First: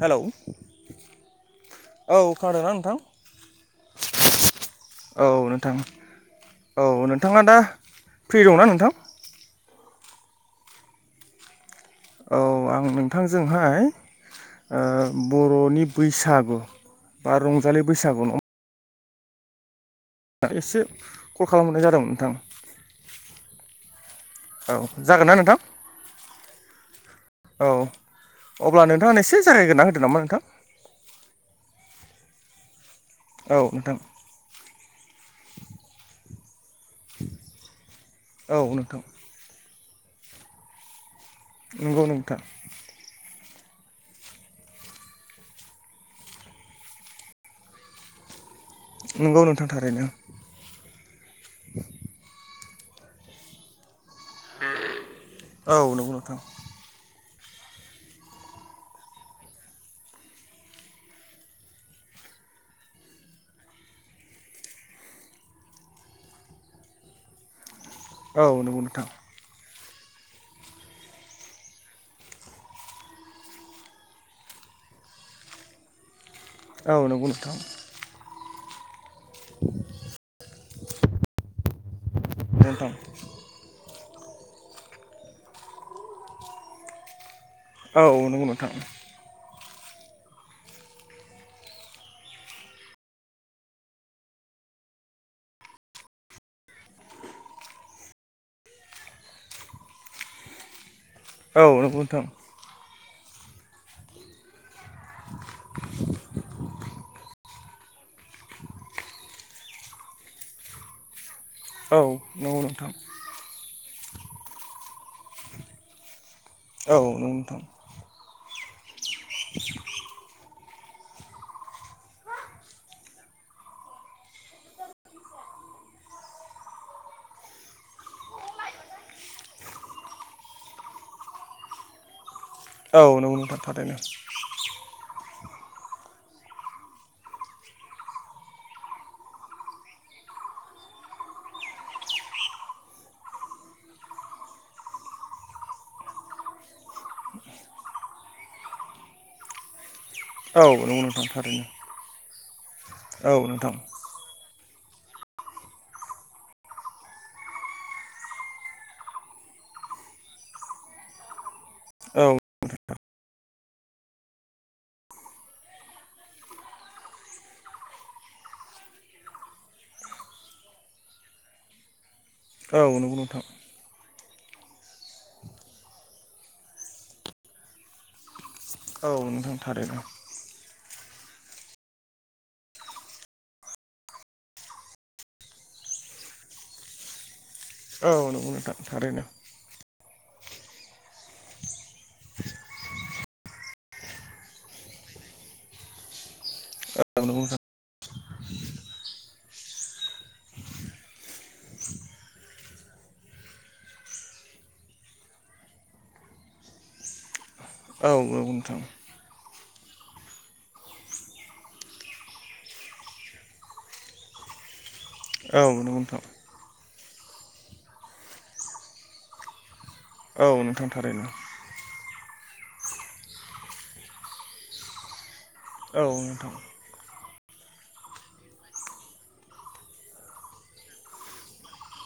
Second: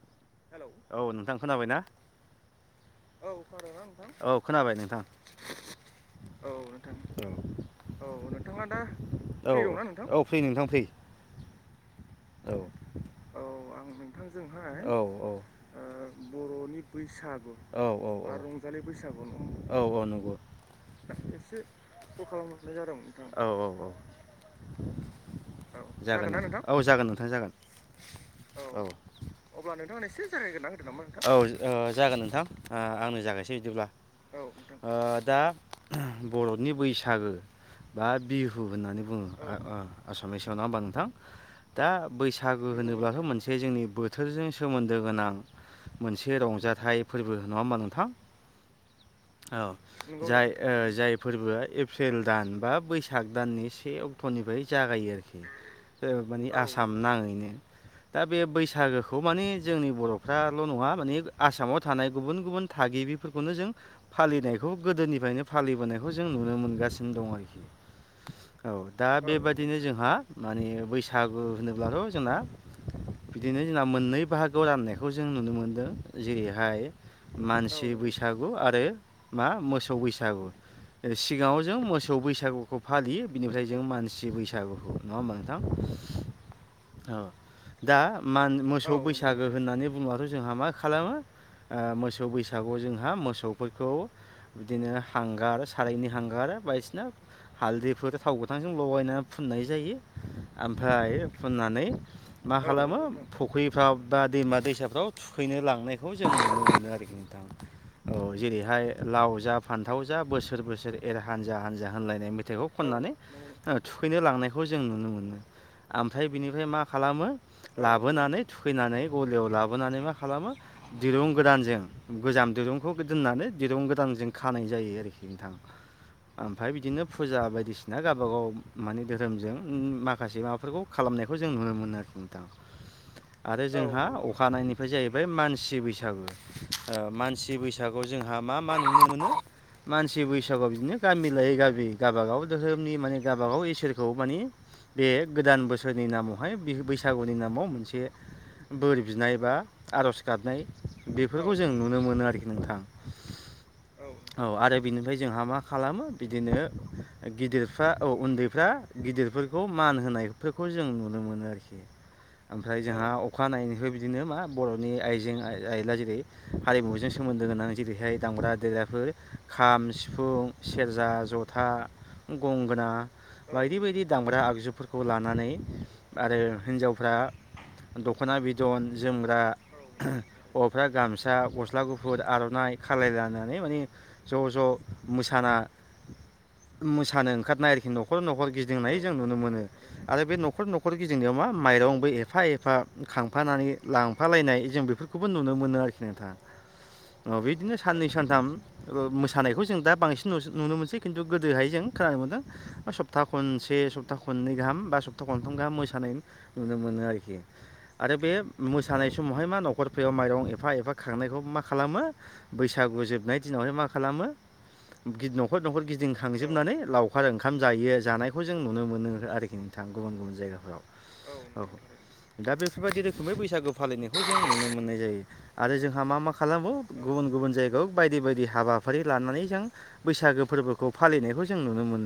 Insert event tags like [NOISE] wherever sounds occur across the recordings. Hello! औ खोनाबायना औ खोनादों ना नोंथां? औ खोनादोंना नोंथां? औ खोनाबाय नोंथां। औ नोंथां औ नोंथाङा दा फ्रि दंना नोंथां? औ औ फ्रि नोंथां फ्रि। औ आं नोंथांजोंहाय ओ। बर'नि बैसागु बा रंजालि बैसागु बा नङा। [UNINTELLIGIBLE] औ औ नंगौ। एसे कल एसे खालामहरनाय जादोंमोन फन नोंथां खालामहरनाय जादों नोंथां। औ औ औ। औ जागोन ना नोंथां? जागोन नोंथां औ जागोन नोंथां जागोन। औ अब्ला नोंथांङा एसे जायग्रोना होदो नामा? औ ओ नोंथां? जागोन नोंथां। ओ आंनो जागायसै औ बिदिब्ला नोंथां दा बर' नि बैसागो बा औ बिहु नोंथां होननानै बुङो आ ओ आसामिसआव नङा होमबा नोंथां? दा नंगौ नोंथां बैसागु होनोब्लाथ' मोनसे जोंनि बोथोरजों सोमोन दो गोनां मोनसे रंजाथाइ फोरबो नङा होमबा नोंथां? नंगौ औ नोंथां थारैनो जाय ओ जाय फोरबोआ एप्रिल दान बा बैसाग दाननि से अक ट'निफ्राय जागायो आरोखि औ ओ नंगौ नोंथां माने आसाम नाङैनो। दा बे बैसागोखौ माने जोंनि बर'फ्राल' नङा माने आसामाव थानाय गुबुन गुबुन थागिबिफोरखौनो जों फालिनायखौ गोदोनिफ्रायनो फालिबोनायखौ जों नुनो मोनगासिनो दं आरोखि। औ नंगौ नोंथां दा बेबायदि बिदिनो जोंहा माने बैसागु होनोब्लाथ' जोंना बिदिनो जोङा मोननै बाहागो ग राननायखौ जों नुनो मोनदो जेरैहाय औ नंगौ नोंथां मानसि बैसागु आरो मा मोसौ बैसागु सिगाङाव जों मोसौ सौ बैसागुखौ नोंथां फालियो बिनिफ्राय जों मानस सि बैसागुखौ नङा होमबा नोंथां औ। औ दा नंगौ मान नोंथां मोसौ बैसागो होननानै बुङबाथ' जोंहा मा खालामो ओ मोसौ बैसागुआव जोंहा मोसौफोरखौ बिदिनो हांगार सारायनि हांगार बायदिसिना हालदैफोर थाव गोथांजों लगायनानै फुननाय जायो आमफ्र फाय औ फुननानै नंगौ नोंथां मा खालामो फुख्रिफ्राव बा दैमा दैसाफ्राव थुखैनो लांनायखौ जों नुनो मोनो आरोखि नोंथां। औ जेरैहाय लाव जा फान्थाव जा बोसोर बोसोर एर हानजा-हानजा होनलायनाय औ नंगौ मेथाइखौ नोंथां खननानै ओ थुखैनो लांनायखौ जों नुनो मोनो। आमफ फायय बिनिफ्राय मा औ खालामो नंगौ नोंथां लाबोनानै थुखैनानै गलियाव लाबोनानै मा खालामो दिरुं गोदानजों गोजाम दिरुंखौ दोननानै दिरुं गोदानजों खानाय जायो आरोखि नोंथां। ओमफाय बिदिनो फुजा बायदिसिना गावबागाव माने धोरोमजों माखासे माबाफोरखौ खालाम नायखौ जों नुनो मोनो आरोखि नोंथां। औ नंगौ नोंथां आरो थारैनो जोंहा अखानायनिफ्राय जाहैबाय मानस सि बैसागो ओ मानसि बैसागुआव जोंहा मा मा नुनो मोनो। मानसि बैसागु बिदिनो गामि लायै गामि गावाबागाव धोरोमनि माने गावाबागाव इसोरखौ मानि बे गोदान बोसोरनि नामावहाय बि बैसागुनि नामाव मोनसे बोर बिनाय बा आर'ज गाबनाय औ नंगौ नोंथां बेफोरखौ थारैनो जों नुनो मोनो आरोखि नोंथां। औ नोंथां औ आरो बिनिफ्राय जोंहा मा खालामो बिदिनो गिदिरफ्रा औ उन्दैफ्रा गिदिरफोरखौ मान मान होनायफोरखौ जों नुनो मोनो आरोखि औ ओमफ्राय जोंहा अखानायैनिफ्राय बिदिनो मा बर'नि आइजें-आइला जेरै हारिमुजों सोमोन्दो गोनां जे रैहाय दामग्रा-देग्राफोर खाम, सिफुं, सेरजा, जथा औ गंगोना नंगौ नोंथां बायदि बायदि दामग्रा आगजुफोरखौ लानानै आरो हिनजावफ्रा दख'ना बिदन औ जोग्रा नोंथां थारैनो [UNINTELLIGIBLE] हौवाफ्रा गामसा, गस्ला गुफुर, आर'नाइ खालायलालनानै माने ज' ज' मोसाना ना मोसानो ओंखारनाय आरोखि न'खर औ न'खर नंगौ नोंथां गिदिंनाय जों थारैनो नुनो मोनो आरो बे न'खर न'खर गिदिंनायाव मा माइरंबो ए एफा एफा खांफानानै लांफालायनाय जों बेफोरखौबो नुनो मोनो आरोखि नोंथां। औ अ नंगौ बिदिनो साननै सानथाम ओ मोसानायखौ जों दा बांसिन नुस नुनो मोनसै खिन्थु गोदोहाय जों खोनानो मोनदों सप्ता खनसे सप्ता खननै गाहाम बा सप्ता खनथाम गाहाम मोसानाय नुनो मोनो आरोखि। खि नोंथां औ आरो बे नंगौ नोंथां मोसानाय समावहाय मा न'खर फायाव माइरं एफा एफा खांनायखौ मा खालामो। बैसागु जोबनाय दिनावहाय मा खालामो। गिद नखर औ न'खर नंगौ नोंथां गिदिंखांजोबनानै लावखार ओंखाम जायो जानायखौ जों नुनो मोनो आरोखि नोंथ गुबुन गुबुन औ जायगाफोराव नोंथां थारैनो औ औ। दा बेफोरबायदि रोखोमै बैसागु फालिनायखौ जों नुनो मोननाय जायो आरो जोंहा औ मा मा नोंथां खालामो। गुबुन गुबुन जायगायाव बायदि बायदि हाबाफारि लानानै जों बैसागो फोरबोखौ फालिनायखौ जों नुनो मोन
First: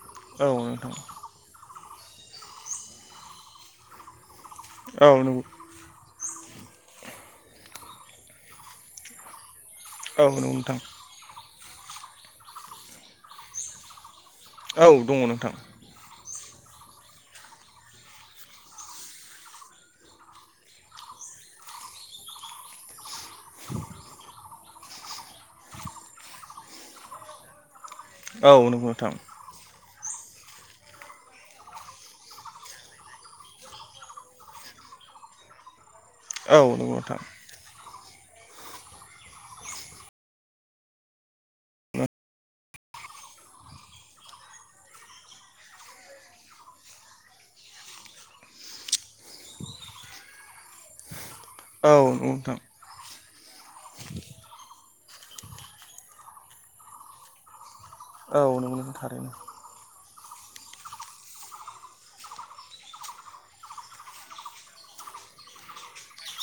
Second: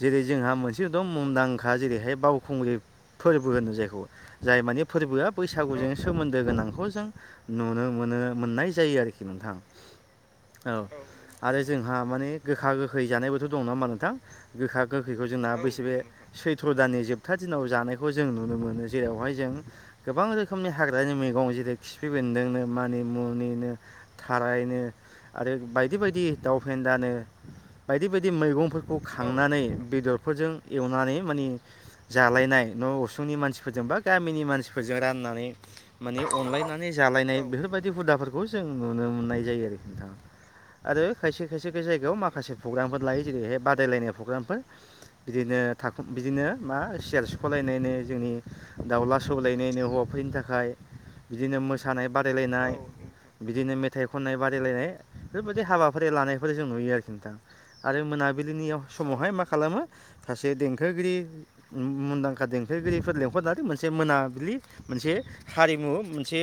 जेरै औ जोंहा मोनसे नोंथां दं मुंदांखा जेरैहाय बावखुंग्रि फोरबो होनो जायखौ। जाय मानि औ फोरबोआ नंगौ बैसागुजों। सोमोन्दो गोनांखौ जों नुनो मोनो मोननाय जायो आरोखि नोंथां। नंगौ औ नोंथां आरो जोंहा माने गोखा गोखै जानायबोथ' दं ना होमबा नोंथां गोखा। औ गोखैखौ दङ जोंना नोंथां बैसो बे सैथ्र' दाननि जोबथा दिनाव जानायखौ जों नुनो मोनो। जेरावहाय जों गोबां रोखोमनि हाग्रानि मैगं जेरै खिफि बेन्दोंनो मानि मुनिनो थारायनो आरो बायदि बायदि दाव फेनदानो बायदि बायदि औ नंगौ मैगंफोरखौ नोंथां खांनानै बेदरफोरजों एवनानै माने जालायनाय न' उसुंनि मानसि फोरजोंबा गामिनि मानसिफोर राननानै माने औ अनलायनानै नंगौ नोंथां जालायनाय बेफोर बादि हुदाफोरखौ जों नुनो मोननाय जायो आरोखि नोंथां आरो खायसे खायसे खायसे जायगायाव माखासे प्रग्रामफोर लायो जेरैहाय बादायलायनाय प्रग्रामफोर बिदिनो थाख बिदिनो मा सियार सिख'लायनो जोंनि दाउला सौलायनायनो हौवाफोरनि थाखाय बिदिनो औ मोसानाय नंगौ नोंथां बादायलायनाय बिदिनो मेथाइ खननाय बादायलायनाय बेफोरबायदि हाबाफोर लानायफोर जों नुयो आरोखि नोंथां आरो औ मोनाबिलिनि नंगौ नोंथां समावहाय थारैनो मा खालामो सासे देंखोगिरि मुंदांखा देंखो खोगिरिफोर लेंहरनानै मोनसे मोनाबिलि मोनसे हारिमु मोनसे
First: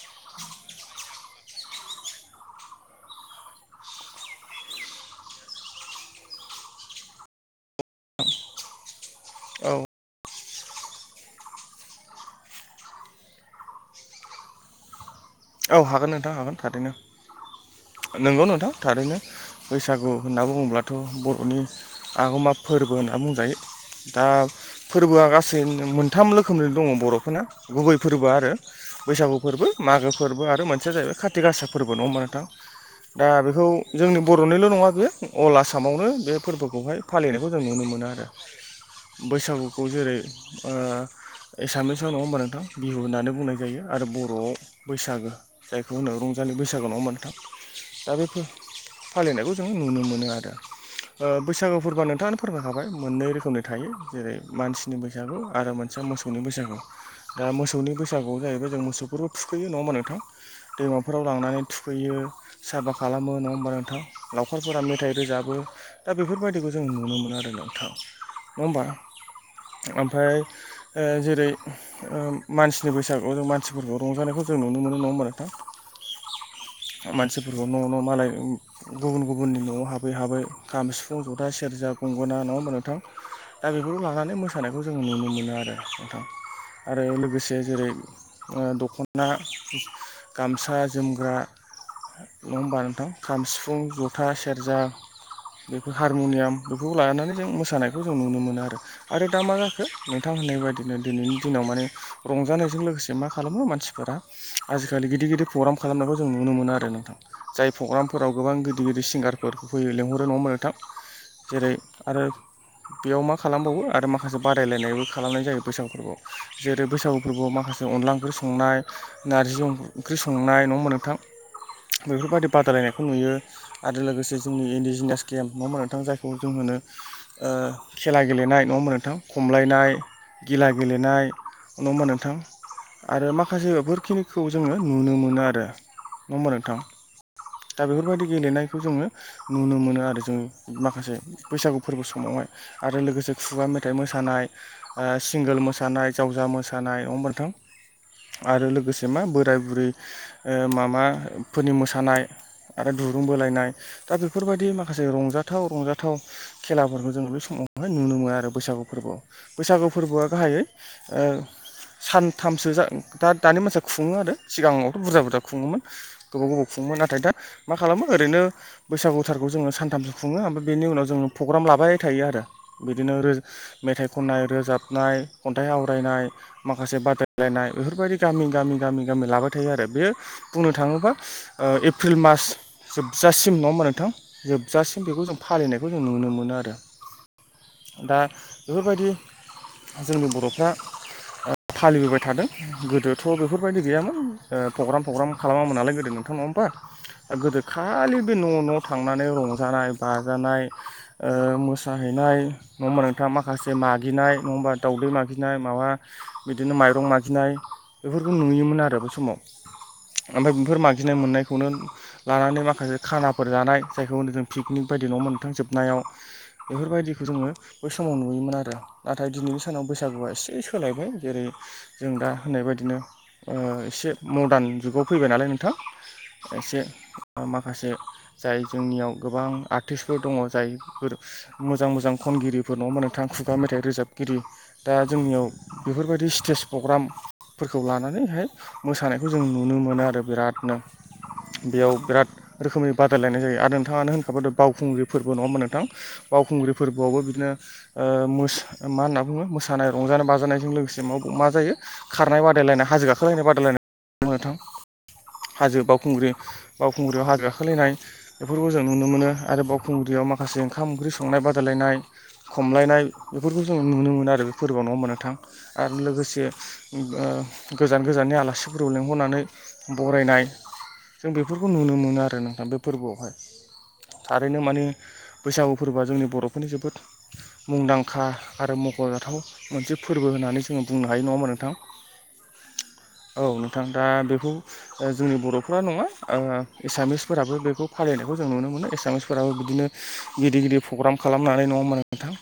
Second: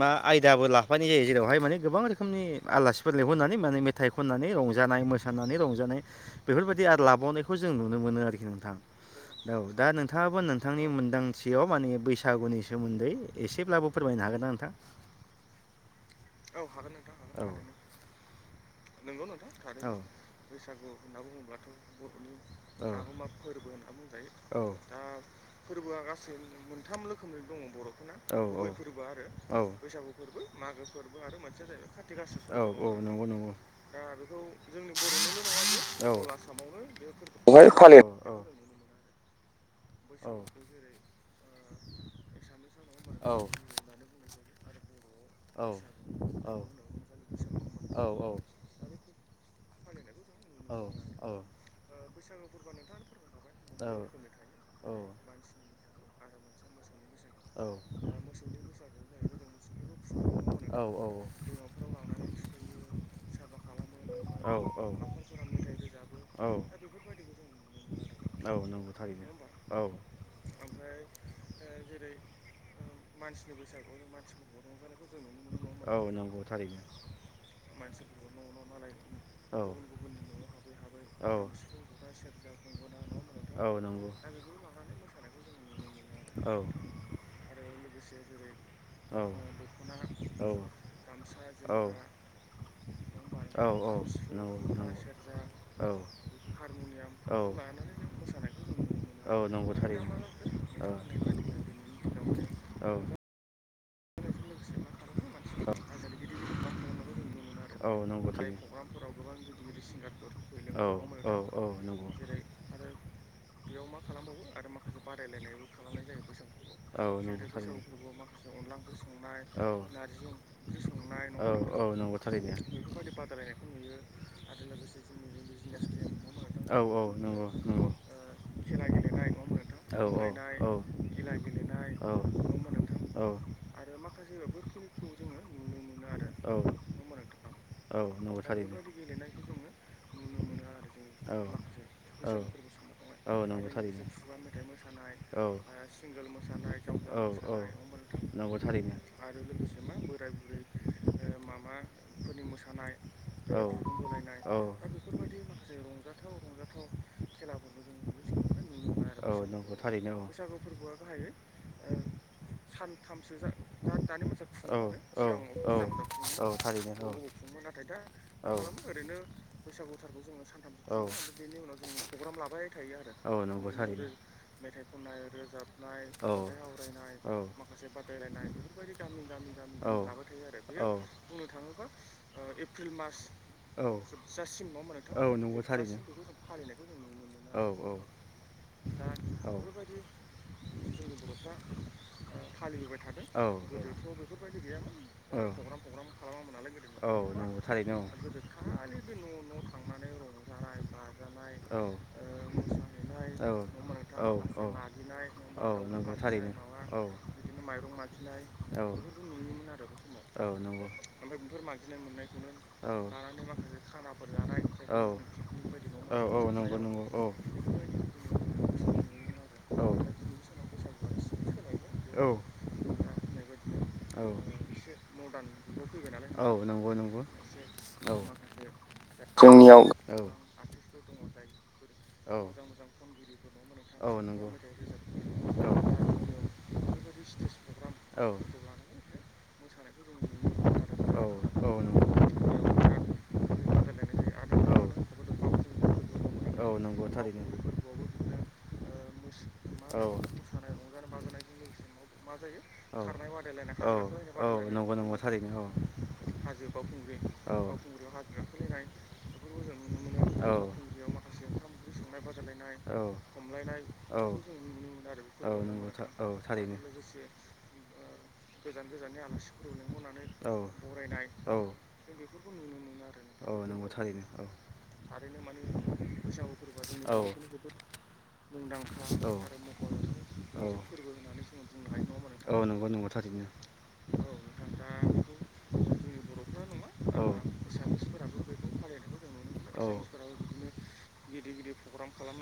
मा आयदाबो लाफानाय जायो जेरावहाय माने गोबां रोखोमनि आलासिफोर लेंंहरनानै माने मेथाइ खननानै रं रंजानाय मोसानानै रंजानाय बेफोरबायदि आरो लाबावनायखौ जों नुनो मोनो आरोखि नोंथां औ दा नोंथाङाबो नों नोंथांनि मोनदांथियाव माने बैसागुनि सोमोन्दै एसेब्लाबो फोरमायनो हागोन ना नोंथां औ हागोन नोंथां हागोन थारैनो नंगौ नोंथां थारैनो बैसागु होनना बुङोब्लाथ' बर'नि आगोमा फोरबो होनना बुंजायो दा फोरबोआ गासै मोनथाम रोखोमनि दङ बर'फोरना गुबै फोरबो आरो बैसागु फोरबो आरो मागो फोरबो आरो मोनसेया जाहैबाय खााथि गासा फोरबो नङा होमबा नोंथां नङा दा होमबा नोंथां बेखौ जोंनि बर'निल' नङा बेयो अल आसामावनो बे फोरबोखौहाय फालिनायखौ जों नुनो मोनो फालिनायखौ आरो बैसागुखौ जेरै एसामिसाव नङा हिन्दी होननानै बुंनाय जायो आरो बर'आव बैसागु बर' होननानै रंजालि बैसागु होननानै जों फालिनायखौ जों नुनो मोनो आरो ओ बैसागु फोरबो नोंथाङानो फोरमायखाबाय मोनब्रै रोखोमनि थायो जेरै मानसिनि बैसागु होमबा नोंथां बिहु होननानै बुंनाय जायो आरो बर'आव बैसागो जायखौ होनो रंजालि बैसागो नङा होनबा नोंथां दा बेफोर फालिनायखौ जों नुनो मोनो आरो ओ बैसागु फोरबोआ नोंथाङानो फोरमायखाबाय मोननै रोखोमनि थायो जेरै मानसिनि बैसागु आरो मोनसे मोसौ मोसौनि बैसागु दा ओ मोसनि बैसागुआव जाहैबाय जों मोसौफोरबो थुखैयो नङा होनबा नोंथां नङा होमबा दैमाफोराव नोंथां लांनानै थुखैयो साफा खालामो नङा होमबा नोंथां लावखारफोरा मेथाइ रोजाबो दा बेफोरबायदिखौ जों नुनो मोनो आरो नोंथां औ होमबा नंगौ थारैनो ओमफ्राय ओ जेरै मानसिनि बैसागुआव जों मानसिफोरखौ रंजानायखौ जों नुनो मोनो नङा होनबा नोंथां होमबा नोंथां मानसिफोरखौ न' न' मालाय गुबुन गुबुननि न'आव हाबै हाबै खाम सिफुं जथा सेरजा गंगना नङा होनबा नोंथां दा होमबा नोंथां बेफोरखौ लानानै मोसानायखौ जोंङो नुनो मोनो आरो नोंथां आरो लोगोसे जेरै दख'ना ना गामसा जोमग्रा नङा होनबा नोंथां खाम सिफुं जथा सेरजा बेफोर हारमुनियाम बेफोरखौ लानानै जों मोसानायखौ जों नुनो मोनो आरो दा मा जाखो नोंथां होननाय बायदिनो दिनैनि दिनाव मा रंजानायजों लोगोसे मा खालामो मानसि फोरा आजिखालि गिदिर गिदिर प्रग्राम खालामनायखौ जों नुनो मोनो आरो नोंथां जाय खालामनायखौ जों नुनो प्रग्रामफोराव मोनो गोबां गिदिर गिदिर सिंगारफोर फैयो लेंंहरो नङा होनबा नोंथां जेरै आरो बेयाव मा खालामबावो आरो माखासे बादायलायनायबो खालामनाय जायो बैसागु फोरबोआव जेरै बैसागु फोरबोआव माखासे अनला ओंख्रि सं अनला ओंख्रि संनाय नारजि नङा ओंख्रि होमबा नोंथां संनाय औ औ नंगौ थारैनो बेफोरबायदि दे बेफोर बादायलायनायखौ बादि नुयो बादायलायनाय आरो लोगोसे जोंनि इन्डिजिनियास गेम नङा होनबा नोंथां जायखौ जों होनो होमबा नोंथां खेला गेले गेलनाय नङा होमबा नोंथां खमलायनाय गिला गेलेनाय नङा होमबा दा नोंथां आरो बेफोरबायदि माखासे बेफोरखिनिखौ जोङो नुनो मोनो आरो नङा होमबा नोंथां दा बेफोरबायदि गेलेनायखौ जोङो नुनो मोनो आरो जोङो माखासे बैसागु फोरबो समाव आरो लोगोसे दंनाय खुगा मेथाइ मोसानाय ओ सिंगोल मोसानाय जावजा मोसानाय नोंथां [UNINTELLIGIBLE] आरो होमबा नोंथां लोगोसे मा बोराय बुरै ओ माबाफोरनि मोसानाय आरो बु दुरुं बोलायनाय दा बेफोरबायदि माखासे रंजाथाव रंजाथाव खेलाफोरखौ जोङो बे समावहाय नुनो मो मोनो आरो बैसागु फोरबोआव आरो बैसागुफोरबोआ गाहायै ओ सानथामसो जा दा दानि मानसिया खुङो आरो सिगाङावथ' बुरजा बुरजा खुङोमोन गोबाव गोबाव खुङोमोन नाथाय दा मा खालामो ओरैनो बैसागुथारखौ जोङो सानथामसो खुङो ओमफ्राय बेनि उनाव जोङो प्रग्राम लाबाय थायो आरो बिदिनो नो रोजो आरो मेथाइ खननाय रोजाबनाय खन्थाइ आवरायनाय माखासे बादाय बेफोरबायदि गामि गामि गामि गामि लाबाय थायो आरो बेयो बुंनो थाङोबा ओ एप्रिल मास एप्रिल मास जोबजासिम नङा होमबा औ नोंथां जासिम नङाहोनबा जोबजासिम बेखौ नोंथां औ जों नंगौ फालिनायखौ जों नुनो मोनो आरो थारैनो औ दा बेफोरबायदि जोंनि बर'फ्रा ओ फालिबो बोबाय थादों गोदोथ' आरो बेफोरबायदि गैयामोन ओ प्रग्राम प्रग्राम खालामामोन नालाय गोदो नोंथां नङा होमबा ओ गोदो खालि बे न' न' थांनानै रंजानाय बाजानाय ओ ओ मोसाहै नाय नङाहोनबा नोंथाङा माखासे मागिनाय नङाहोनबा माखासे दावदै मागिनाय माबा बिदि माइरं मागि नाय बेफोरखौ नुयोन आरो बे समाव ओमफ्राय बेफोर बे मागिनो मोन्नायखौनो ला लानानै माखासे समाव खानाफोर जानाय जायखौ जों पिकनिक बायदि नङ मोन नोंथां जोबनायाव बेफोरबायदिखौ जों आङो बै समाव नुयोमोन आरो नाथाय दिनैनि सानाव बैसागुआ एसे सोलायबाय जेरै जों दा बेयाव होननाय बायदिनो ओ एसे औ मदार्न जुगाव फैबाय नालाय नोंथां औ एसे नंगौ नंगौ माखासे औ जाय जोंनियाव गोबां जोंनियाव आर्टिस्टफोर औ दङ जायफोर मोजां मोजां औ खनगिरिफोर नङा होनबा नोंथां खुगा मेथाइ औ रोजाबगिरि नंगौ दा जोंनियाव औ बेफोरबायदि स्टेज प्रग्रामफोरखौ औ लानानैहाय मोसानायखौ जों नुनो मोनो आरो बिरादनो बेयाव नुनो मोनो बिराद रोखोमनि बादायलायनाय जायो आरो नोंथाङानो होनखाबाय बावखुंग्रि फोरबो नङा होमबा नोंथां औ नंगौ औ बावखुंग्रि नंगौ फोरबोआवबो थारैनो बिदिनो ओ मा ओ होनना बुङो मोसानाय औ रंजानाय बाजानायजों लोगोसे मावब मा जायो खारनाय बादायलायनाय औ हाजो गाखोलायनाय बादायलाय औ नङाहोनबा नोंथां औ नंगौ नंगौ थारैनो औ हाजो बावखुंग्रि बावखुंग्रियाव हाजो गाखोलायनाय बेफोरखौ जों नुनो मोनो बेफोरखौ आरो बावखुं- खुंग्रियाव माखासे ओंखाम ओंख्रि संनाय बादायलायनाय बेफोरखौ खमलायनाय बेफोरखौ जों नुनो मोनो आरो बे फोरबोआवनो नङा होमबा नोंथां आरो लोगोसे आरो गोजान गोजाननि आलासि लिंहरनानै बरायनाय जों बेफोरखौ नुनो मोनो आरो नोंथां बे फोरबोआवहाय आरो नोंथां बेफोर औ। थारैनो माने बैसागु फोरबोआ जोंनि बर'फोरनि जोबोद मुंदांखा आरो मख'जाथाव मोन मोनसे फोरबो होननानै जोङो मोनसे बुंनो हायो नङा होनबा नोंथां नंगौ नंगौ औ थारैनो नोंथां दा बेखौ ओ जोंनि बर'फोरा नङा आं एसामिसफोराबो बेखौ फालिनायखौ जों नुनो मोनो एसामिसफोराबो बिदिनो गिदिर गिदिर पग्राम खालामनानै नङाहोनबा नोंथां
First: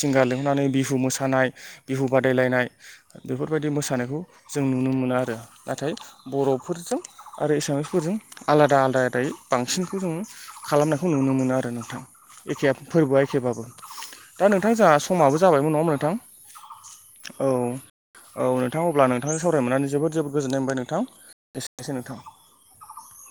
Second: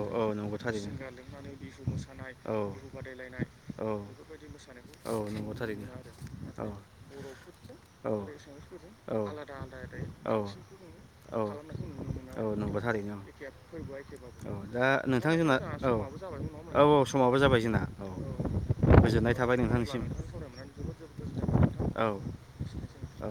सिंगार औ नोंथां औ नंगौ लिंहरनानै थारैनो बिहु मोसानाय बिहु बादायलायनाय बेफोरबायदि मोसानायखौ जों नुनो मोनो आरो नाथाय नाथाय बर'फोरजों आरो एसामिसफोरजों आलादा आलादायै बांसिनखौ जोङो खालामनायखौ नुनो नुनो मोनो आरो नोंथां एखे आरो नोंथां फोरबोआ एखेबाबो दा नोंथां जोंहा समाबो जाबायमोन नङाहोनबा नोंथां औ औ समाबो औ जाबायमोन नङा होमबा औ नोंथां औ अब्ला नोंथांजों सावराय मोननानै जोबोद जोबोद गोजोननाय मोनबाय नोंथां गोजोननाय एसेनोसै मोनबाय नोंथां औ